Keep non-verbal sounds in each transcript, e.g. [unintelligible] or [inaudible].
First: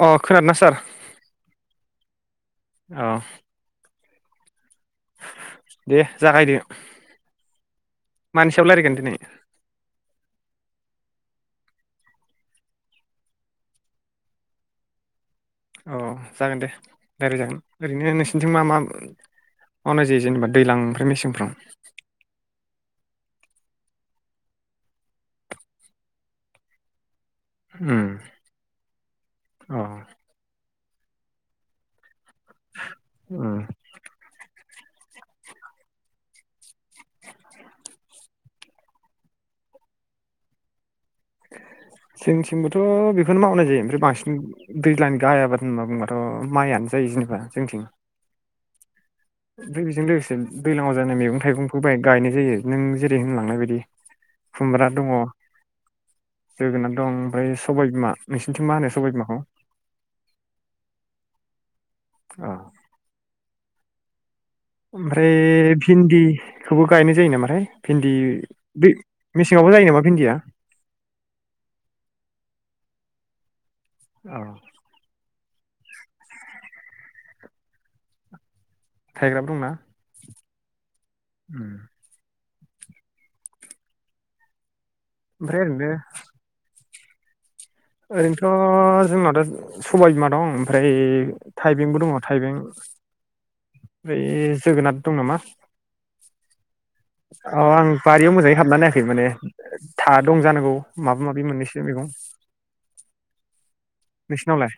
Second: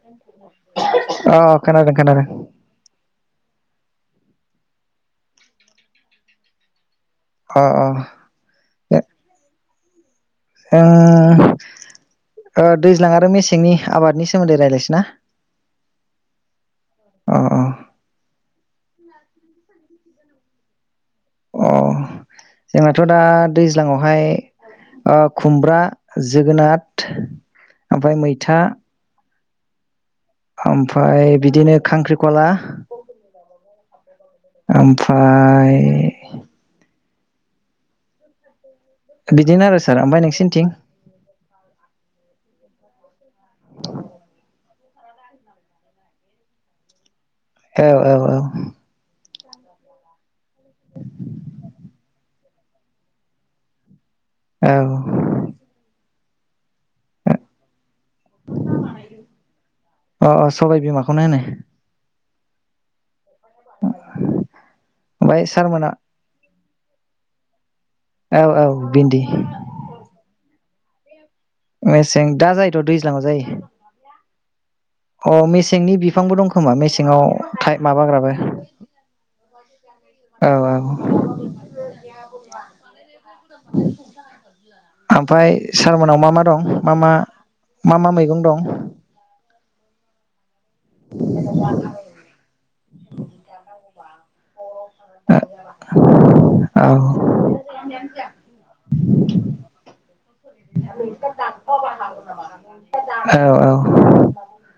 अ खोनादोंना सार अ खोनादों खोनादों। औ दे जागायदो अ मानि सायाव लायरायगोन दिनै ओ ओ दैज्लां आरो मेसेंनि आबादनि सोमोन्दै रायलायसै ना? अ जागोन दे अ लायराय अ जागोन ओरैनो नोंसिनिथिं मा मा मावनाय जायो जेनेबा दैलां ओमफ्राय मेस सेंफ्राव अ जोंनाथ' दा दैज्लाङावहाय ओ खुमब्रा जोगोनाथ उम ओमफाय मैथा अ ओमफाय बिदिनो खांख्रि कला उम ओमफाय बिदिनो आरो सार ओमफाय नोंसिनिथिं? जोंनिथिंबोथ' बेखौनो मावनाय जायो ओमफ्राय बांसिन दैज्लांनि गाहाय आबाद होनना बुंबाथ माइयानो जायो जों औ औ औ ओमफ्राय बेजों लोगोसे दैलाङाव जानाय मैगं थाइगंखौ बाय गायनाय जायो नों जेरै होनलांनाय बायदि। औ खुमब्रा दङ। अ जोगोनाद दं ओमफाय सबाय बिमा नोंसिनिथिं मा होनो सबाय बिमाखौ अ अ सबाइ बिमाखौनो होनो। अ [inaudible] ओमफ्राय भिन्दि खौबो गायनाय जायो नामाथाय? भिन्दि औ औ दै भिन्दि मेसेङावबो जायो नामा भिन्दिया मेसें दा जायोथ दैज्लाङाव जायो । औ । अ मेसेंनि बिफांबो दं खोमा मेसेंआव थाइ माबाग्राबो थाइग्राबो दंना। औ औ । उम। [unintelligible] ओमफाय ओमफ्राय ओरैनो सारमोननाव मा मा दं? मा मा मा मा मैगं दं ओरैनोथ जोंनाथ सबाय बिमा दं । ओमफ्राय थाइबेंबो दङ थाइबें [unintelligible] जोगोनार दं नामा? औ अ आं बारियाव मोजाङै हाबना नायाखै माने था दं जानांगौ माबा माबि मोनैसो मेगं औ औ। नोंसिनावलाय?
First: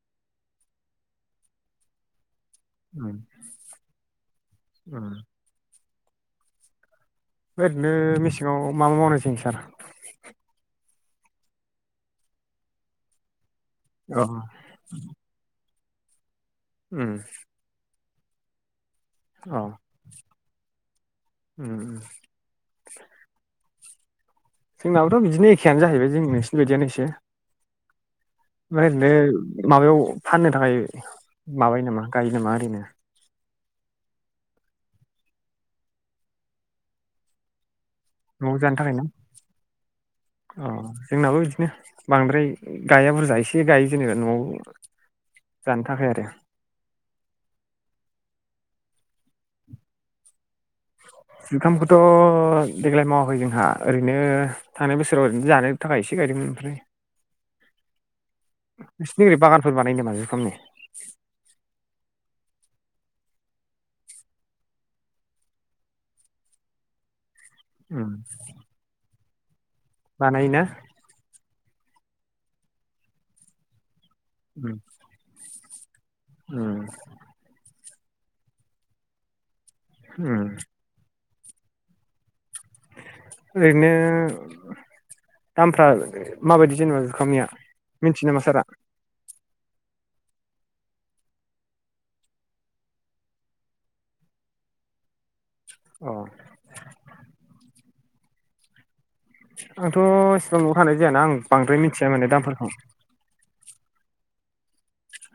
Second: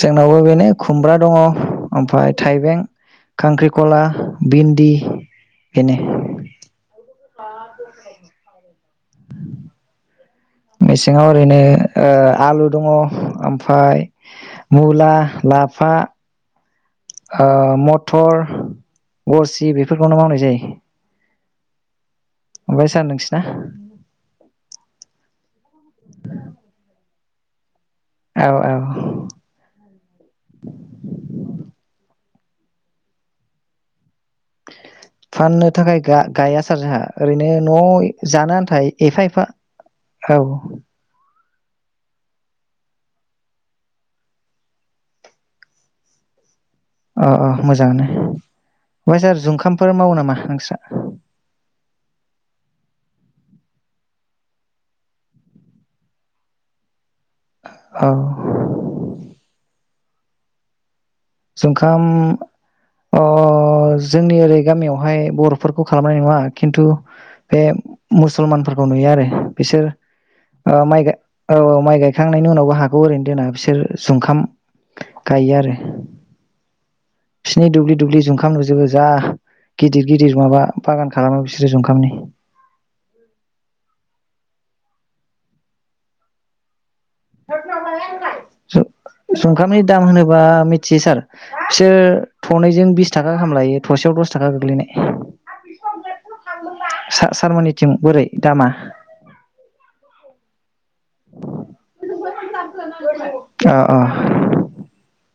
जोंनावबो बेनो खुमब्रा दङ ओमफाय थाइबें उम खांख्रिखला भिन्दि उम। बिनो ओरैनो मिसें आव मा मा मावनाय जायो सार? मेसेङाव ओरैनो ओ‌ आलु दङ ओमफ फाय अ मुला लाफ फा उम ओ मथ थर अ गरसि बेफोरखौनो मावनाय जायो। उम ओमफाय सार नोंसिना जोंनाबोथ' बिदिनो एखेयानो जाहैबाय जों नोंसिनि बायदियानो एसे औ ओमफ्राय औ ओरैनो माबायाव फाननो थाखाय माबायो नामा गायो नामा ओरैनो? फाननो थाखाय गा गाया सार जाहा ओरैनो नय जानो न'आव आन्था थाखाय ना एफा एफा औ। नो बांद्राय गाया बुरजा एसे गायो जेनेबा नआव जानो थाखाय आरो अ अ मोजाङानो ओमफ्राय सार जुखामफोर मावो नामा नोंस्रा? जुखामखौथ देग्लाय मावाखै जोंहा ओरैनो थांनाय बोसोराव ओरैनो जानो थाखाय एसे गायदोंमोन ओमफ्राय औ नोंसिनि ओरै बागानफोर बानायो नामा जुखामनि? जोंखाम ओ जोंनि ओरै गामियावहाय बरफोरखौ खालामनाय नुवा खेन्थु बे उम मुसलमानफोरखौ नुयो आरो । बिसोर बानायोना माइ गाय औ औ माइ गायखांनायनि उनावबो हाखौ ओरैनो दोना बिसोर । जुंखाम उम गायो आरो । उम दुब्लि दुब्लि जुुंखां नुजोबो जा। गिदिर-गिदिर उम माबा बागान खालामो बिसोरो जओंखामनि। ओरैनो [inaudible] दामफ्रा माबायदि जेनेबा जुखामनिया मिथियो नामा सारा [unintelligible] दाम होनोबा मिथियो सार बिसोर थनैजों बिस थाखा खाहामलायो थसेयाव दस थाखा गोग्लैनाय। अ सारमोननि टिम बोरै दामा? आंथ इसि [unintelligible] नाय जायाना आं बांद्राय मिथिया माने दामफोरखौ। आ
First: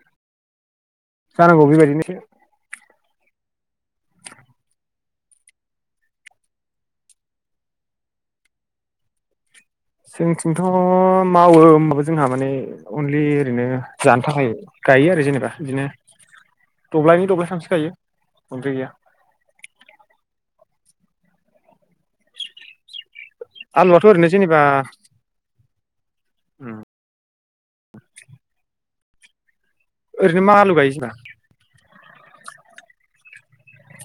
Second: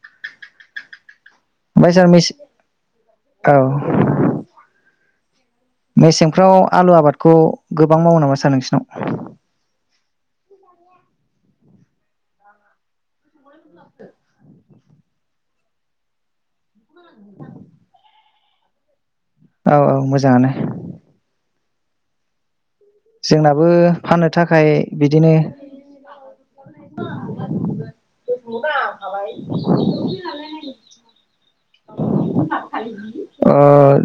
जानांगौ सार बेबायदिनोसो मेसे औ मेसेंफ्राव आलु आबादखौ गोबां मावो नामा सार नोंसिनाव? जोंथिंथ मावो होनोमबाबो जोंहा माने अनलि ओरैनो जानो थाखाय गायो आरो जेनेबा बिदिनो। दब्लायनि दब्लाय सानस्रिखायो । बुजै गैया [unintelligible] औ औ मोजाङानो। जोंनाबो आलुआथ' ओरैनो फाननो जेनेबा थाखाय बिदिनो उम [unintelligible] ओरैनो मा आलु गायो नों सिना?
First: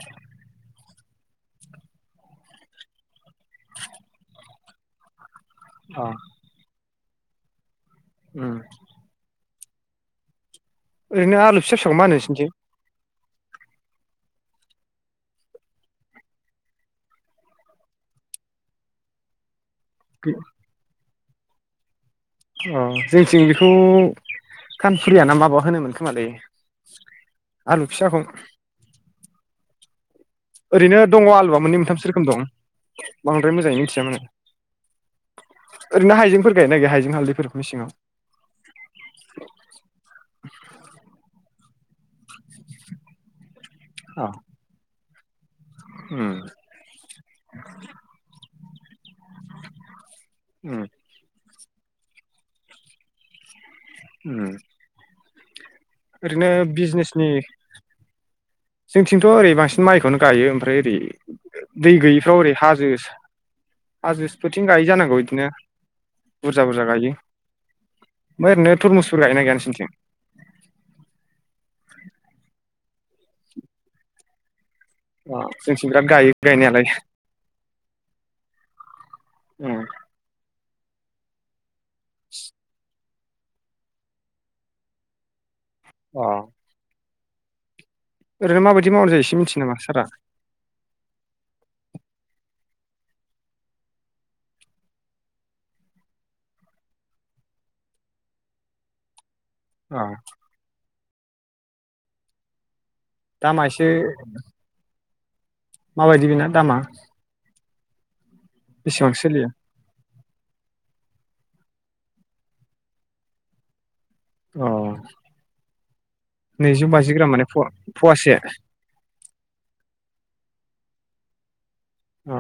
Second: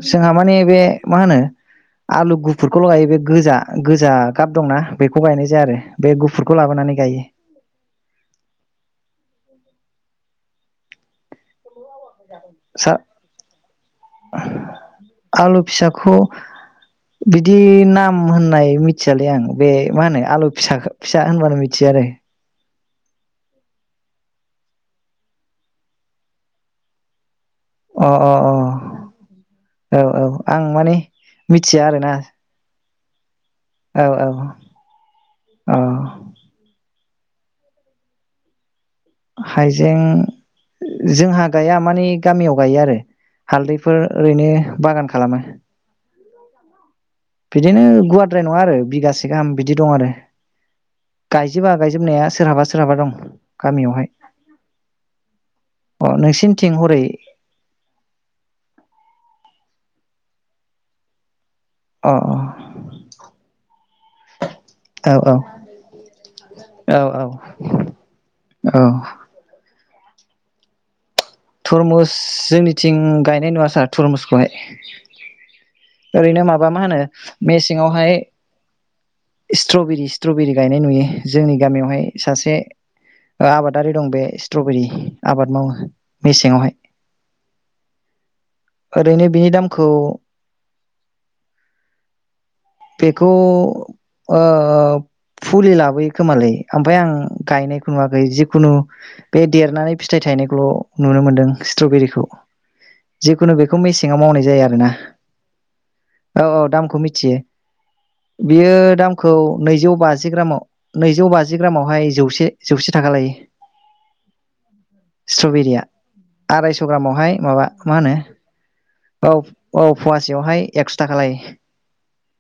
जोंहा माने बे मा होनो आलु गुफुरखौ लगायो बे गोजा। गोजा गाब दंना बेखौ गायनाय जा आरो अ बे गुफुरखौ लाबोनानै गायो‌ उम ओरैनोलु फिसा फिसौ म होनो? नोंसिनिथिं सा आलु फिसाखौ बिदि नाम होननाय मिथियालै आं । बे मा होनो आलु फिसाखो फिसा होनबानो मिथियो आरो अ जोंथिं बेखौ खानफुरिया ना माबा होनोमोन खोमालै आलु अ फिसाखौ अ औ औ आं माने ओरैनो दङ आलुवा मोननै मिथिया मोनथामसो आरोना रोखोम दं [inaudible] बांद्राय मोजाङै औ मिथियामोन औ औ आं ओरैनो हाइजेंफोर गायनाय गैया हाइ हालदैफोर मेसेङाव हाइजें मानि। गामियाव गायो आरो हालदैफोर अ ओरैनो बागान खालामो उम । बिदिनो गुवारद्राय नङा आरो। बिगासे गाम बिदि दं आरो गाय उम गायजोबा गायजोबनाया सोरहाबा सोरहाबा दं गामियावहाय उम अ ओरैनो नोंसिनिथिं हरै बिजनेसनि जोंनिथिंथ ओरै बांसिन माइखौनो गायो ओमफ्राय ओरै दै अ गैयिफ्राव ओरै हाजो हाजोफोरोथिं गायै अ जानांगौ औ बिदिनो बुरजा-बुरजा औ गायो औ ओमफ्राय ओरैनो औ थरमुसफोर गाय न गैया नसोरनिथिं? तरमुस जोंनि थिं गायनाय नुवा सार थुरमुसखौहाय अ जोंथिं बिराद गायो ओरैनो माबा मा गायनायालाय होनो मेसेंयावहाय उम स्ट्रबेरि स्ट्रबेरि गायनाय नुयो जोंनि गामियावहाय सासे आबादारि दं बे स्ट्रबेरि आबाद मावो अ मेसेंयावहाय ओरैनो माबायदि मावनाय जायो एसे बिनि मिथियो नामा दामखौ सारआ। बेखौ ओ फुलि लाबोयो खोमालै आमफाय आं गायनायखौ नुवाखै जिखुनु बे देरनानै अ फिथाइ थायनायखौल' नुनो मोनदों। स्ट्रबेरिखौ जिखुनु दामा बेखौ एसे मेसेङाव मावनाय जायो आरो ना। माबायदि बेना औ औ दामा दामखौ मिथियो। बेयो बेसेबां दामखौ सोलियो नैजौ बाजि ग्रामाव नैजौ बाजि बाजिग्रामावहाय जौसे जौसे थाखा लायो अ स्ट्रबेरिया आरायस' नैजौ बाजि ग्राम ग्रामावहाय माने फवा माबा मा होनो फवासे अ औ औ फुवासेयाव हाय एकस' थागा लायो। अ।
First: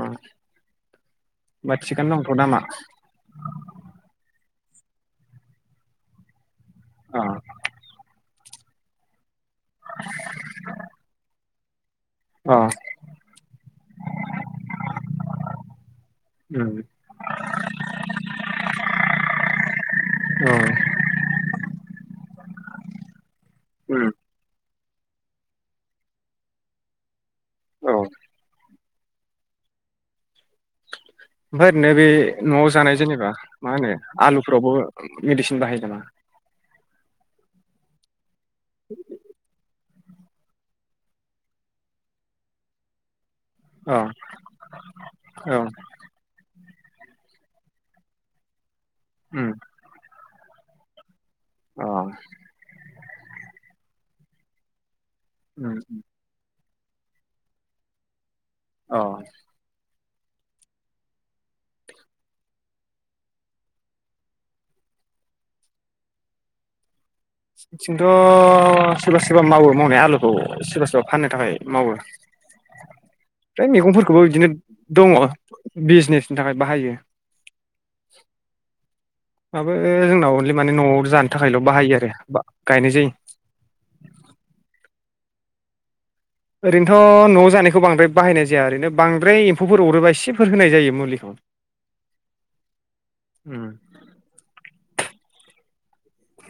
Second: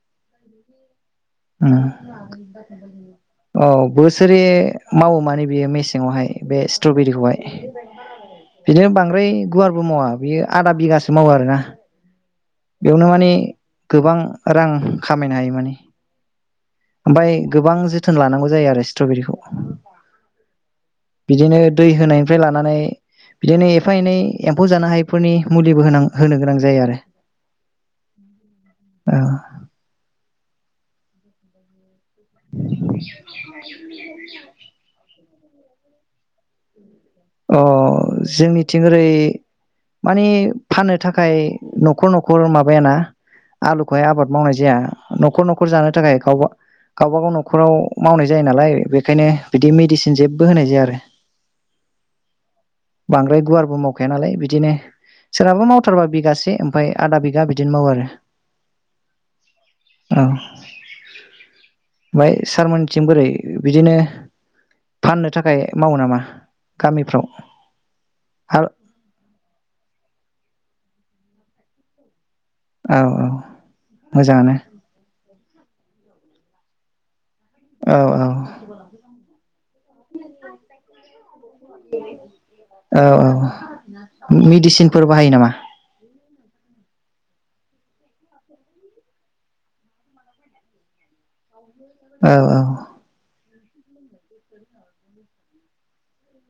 औ बोसोरै बे मावो माने बेयो मेसेङावहाय बे अ स्ट्रबेरिखौहाय बिदिनो बांद्राय गुवारबो मावा बेयो आदा बिगासो मावो आरोना। अ बेयावनो माने गोबां रां खामायनो हायो माने उम ओमफ्राय गोबां जोथोन लानांगौ जायो आरो स्ट्रबेरिखौ औ बिदिनो दै होनाय फ्राय लानानै बिदिनो एफा उम एनै एम्फौ जानो हायै फोरनि मुलिबो होनां होनो गोनां जायो आरो। [inaudible] औ औ। ओमफ्राय ओरैनो बे नआव जानाय जेनेबा मा होनो आलुफोरावबो मेडिसिन बाहायो नामा? अ। जोंनिथिं ओरै मानि फाननो थाखाय नखर नखर माबायाना आलुखौहाय अ आबाद मावनाय जाया नख'र औ नख'र जानो थाखाय गावबा गावबागाव नखराव मावनाय जायो नालाय बेखायनो उम बिदि मेडिसिन जेबबो जेबबो होनाय जाया आरो अ बांद्राय गुवारबो मावखाया नालाय बिदिनो सोरहाबो उम मावथारबा बिगासे [unintelligible] आदा बिगा बिदिनो मावो आरो अ औ ओमफ्राय सारमोनथिं बोरै बिदिनो फाननो थाखाय मावो नामा गामिफ्राव थिंथ औ सोरबा सोरबा मावो मावनाय आलुखौ सोरबा सोरबा फाननो थाखाय मावो औ ओमफ्राय मैगंफोरखौबो बिदिनो मोजाङानो दङ बिजनेसनि थाखाय बाहायो औ औ। माबो जोंनाव अनलि माने न'आव जानो थाखायल' बाहायो आरो बा गायनाय औ जायो औ मेडिसिन फोर बाहायो नामा ओरैनोथ' न'आव जानायखौ बांद्राय बाहायनाय जाया ओरैनो बांद्राय एम्फौफोर अरोबा इसेफोर होनाय जायो मुलिखौ। औ औ उम।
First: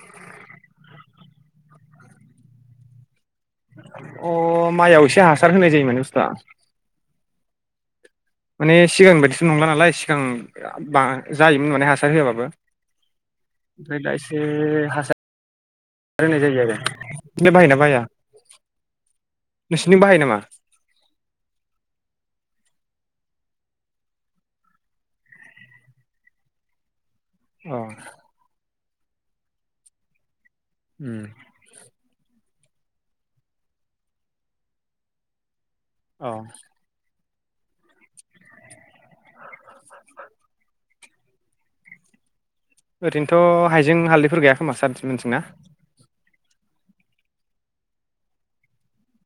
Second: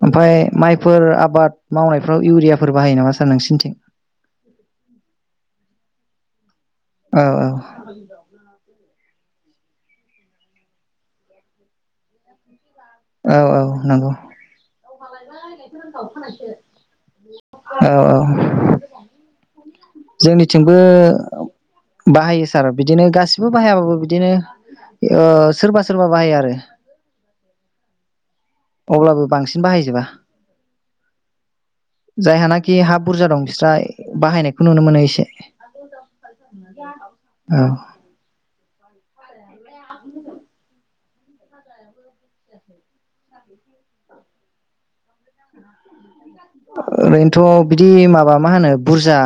ओमफफ्राय माइफोर आबाद मावनायफ्राव इउरियाफोर बाहायो नामा? सार नोंसिनिथिं? अ माइआव एसे हासार होनाय जायो माने स्था औ औ। माने सिगां बायदिथ नंला नालाय सिगां बा जायोमोन माने हासार होआबाबो। औ औ ओमफ्राय दा नंगौ एसे [inaudible] होनाय जायो आरो [unintelligible] बाहायो ना औ बाहाया? औ नोंसिनिथिं बाहायो नामा जोंनिथिंबो बाहायो सार बिदिनो गासिबो बाहायाबाबो बिदिनो ओ सोरबा सोरबा बाहायो आरो औ अब्लाबो बांसिन बाहायजोबा। उम [unintelligible] हा बुरजा दं बिस्रा बाहायनाय खौ नुनो मोनो एसे। औ औ ओरैनोथ' हाइजें हालदैफोर गाइया खोमा सारथिं मोनथिं ना? ओरैनोथ बिदि माबा मा होनो बुरजा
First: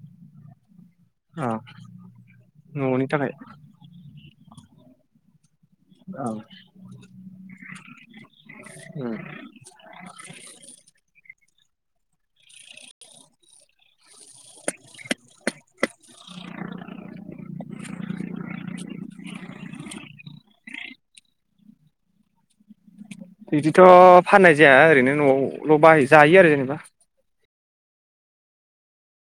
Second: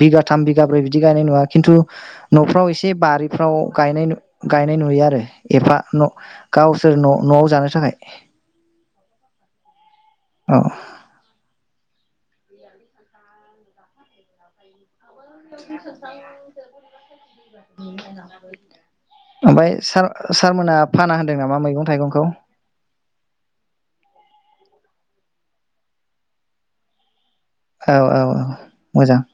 बिगाथाम बिगाब्रै बिदि बिदि गायनाय नुया अ खिनथु नफ्राव एसे न'नि थाखाय बारिफ्राव गायनाय नाय नुयो आरो एफा औ गावसोर न नआव जानो थाखाय उम [inaudible] औ ओमफाय सार सारमोना फाना होनदों नामा मैगं थाइगंखौ बिदिथ फाननाय जाया ओरैनो न आवल बाय जायो आरो जेनेबा औ- औ -औ मोजां ।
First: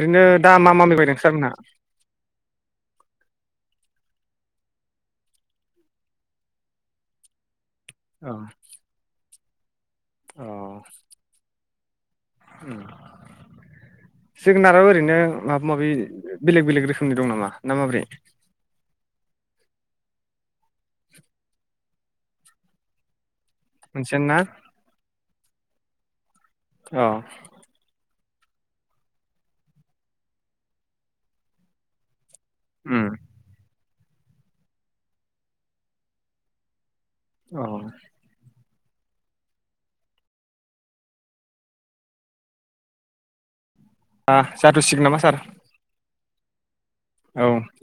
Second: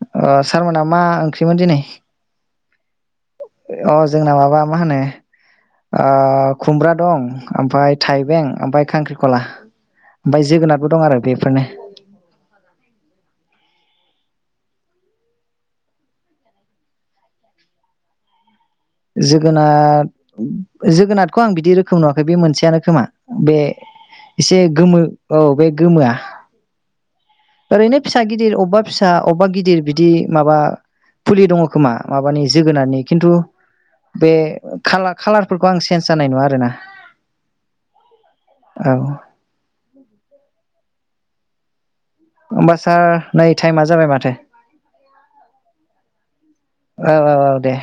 ओरैनो अ दा सारमोनहा मैगं मा गायदों नोंस्रा मोनहा ओंख्रिमोन दिनै? अ जोंना माबा मा होनो अ खुमब्रा दं। ओमफाय अ थाइबें ओमफ्राय खांख्रि खला। ओमफ्राय अ जोगोनारबो दं आरो बेफोरनो जोगोनाराबो ओरैनो माबा माबि बेलेग बेलेग रोखोमनि दं नामा ना माब्रै? जोगोनार जोगोनारखौ आं बिदि रोखोम नुवाखै बे मोनसेयानो खोमा। बे मोनसेयानो ना एसे गोमो औ बे गोमोआ। अ ओरैनो फिसा गिदिर अबेबा फिसा अबेबा गिदिर बिदि माबा फुलि दङ खोमा मा। माबानि जोगोनारनि उम खिन्थु बे खालारफोरखौ आं चेन्ज जानाय नङा आरोना। औ औ ओमबा सार नाय आ जाथसिगोन नामा सार? औ औ औ दे।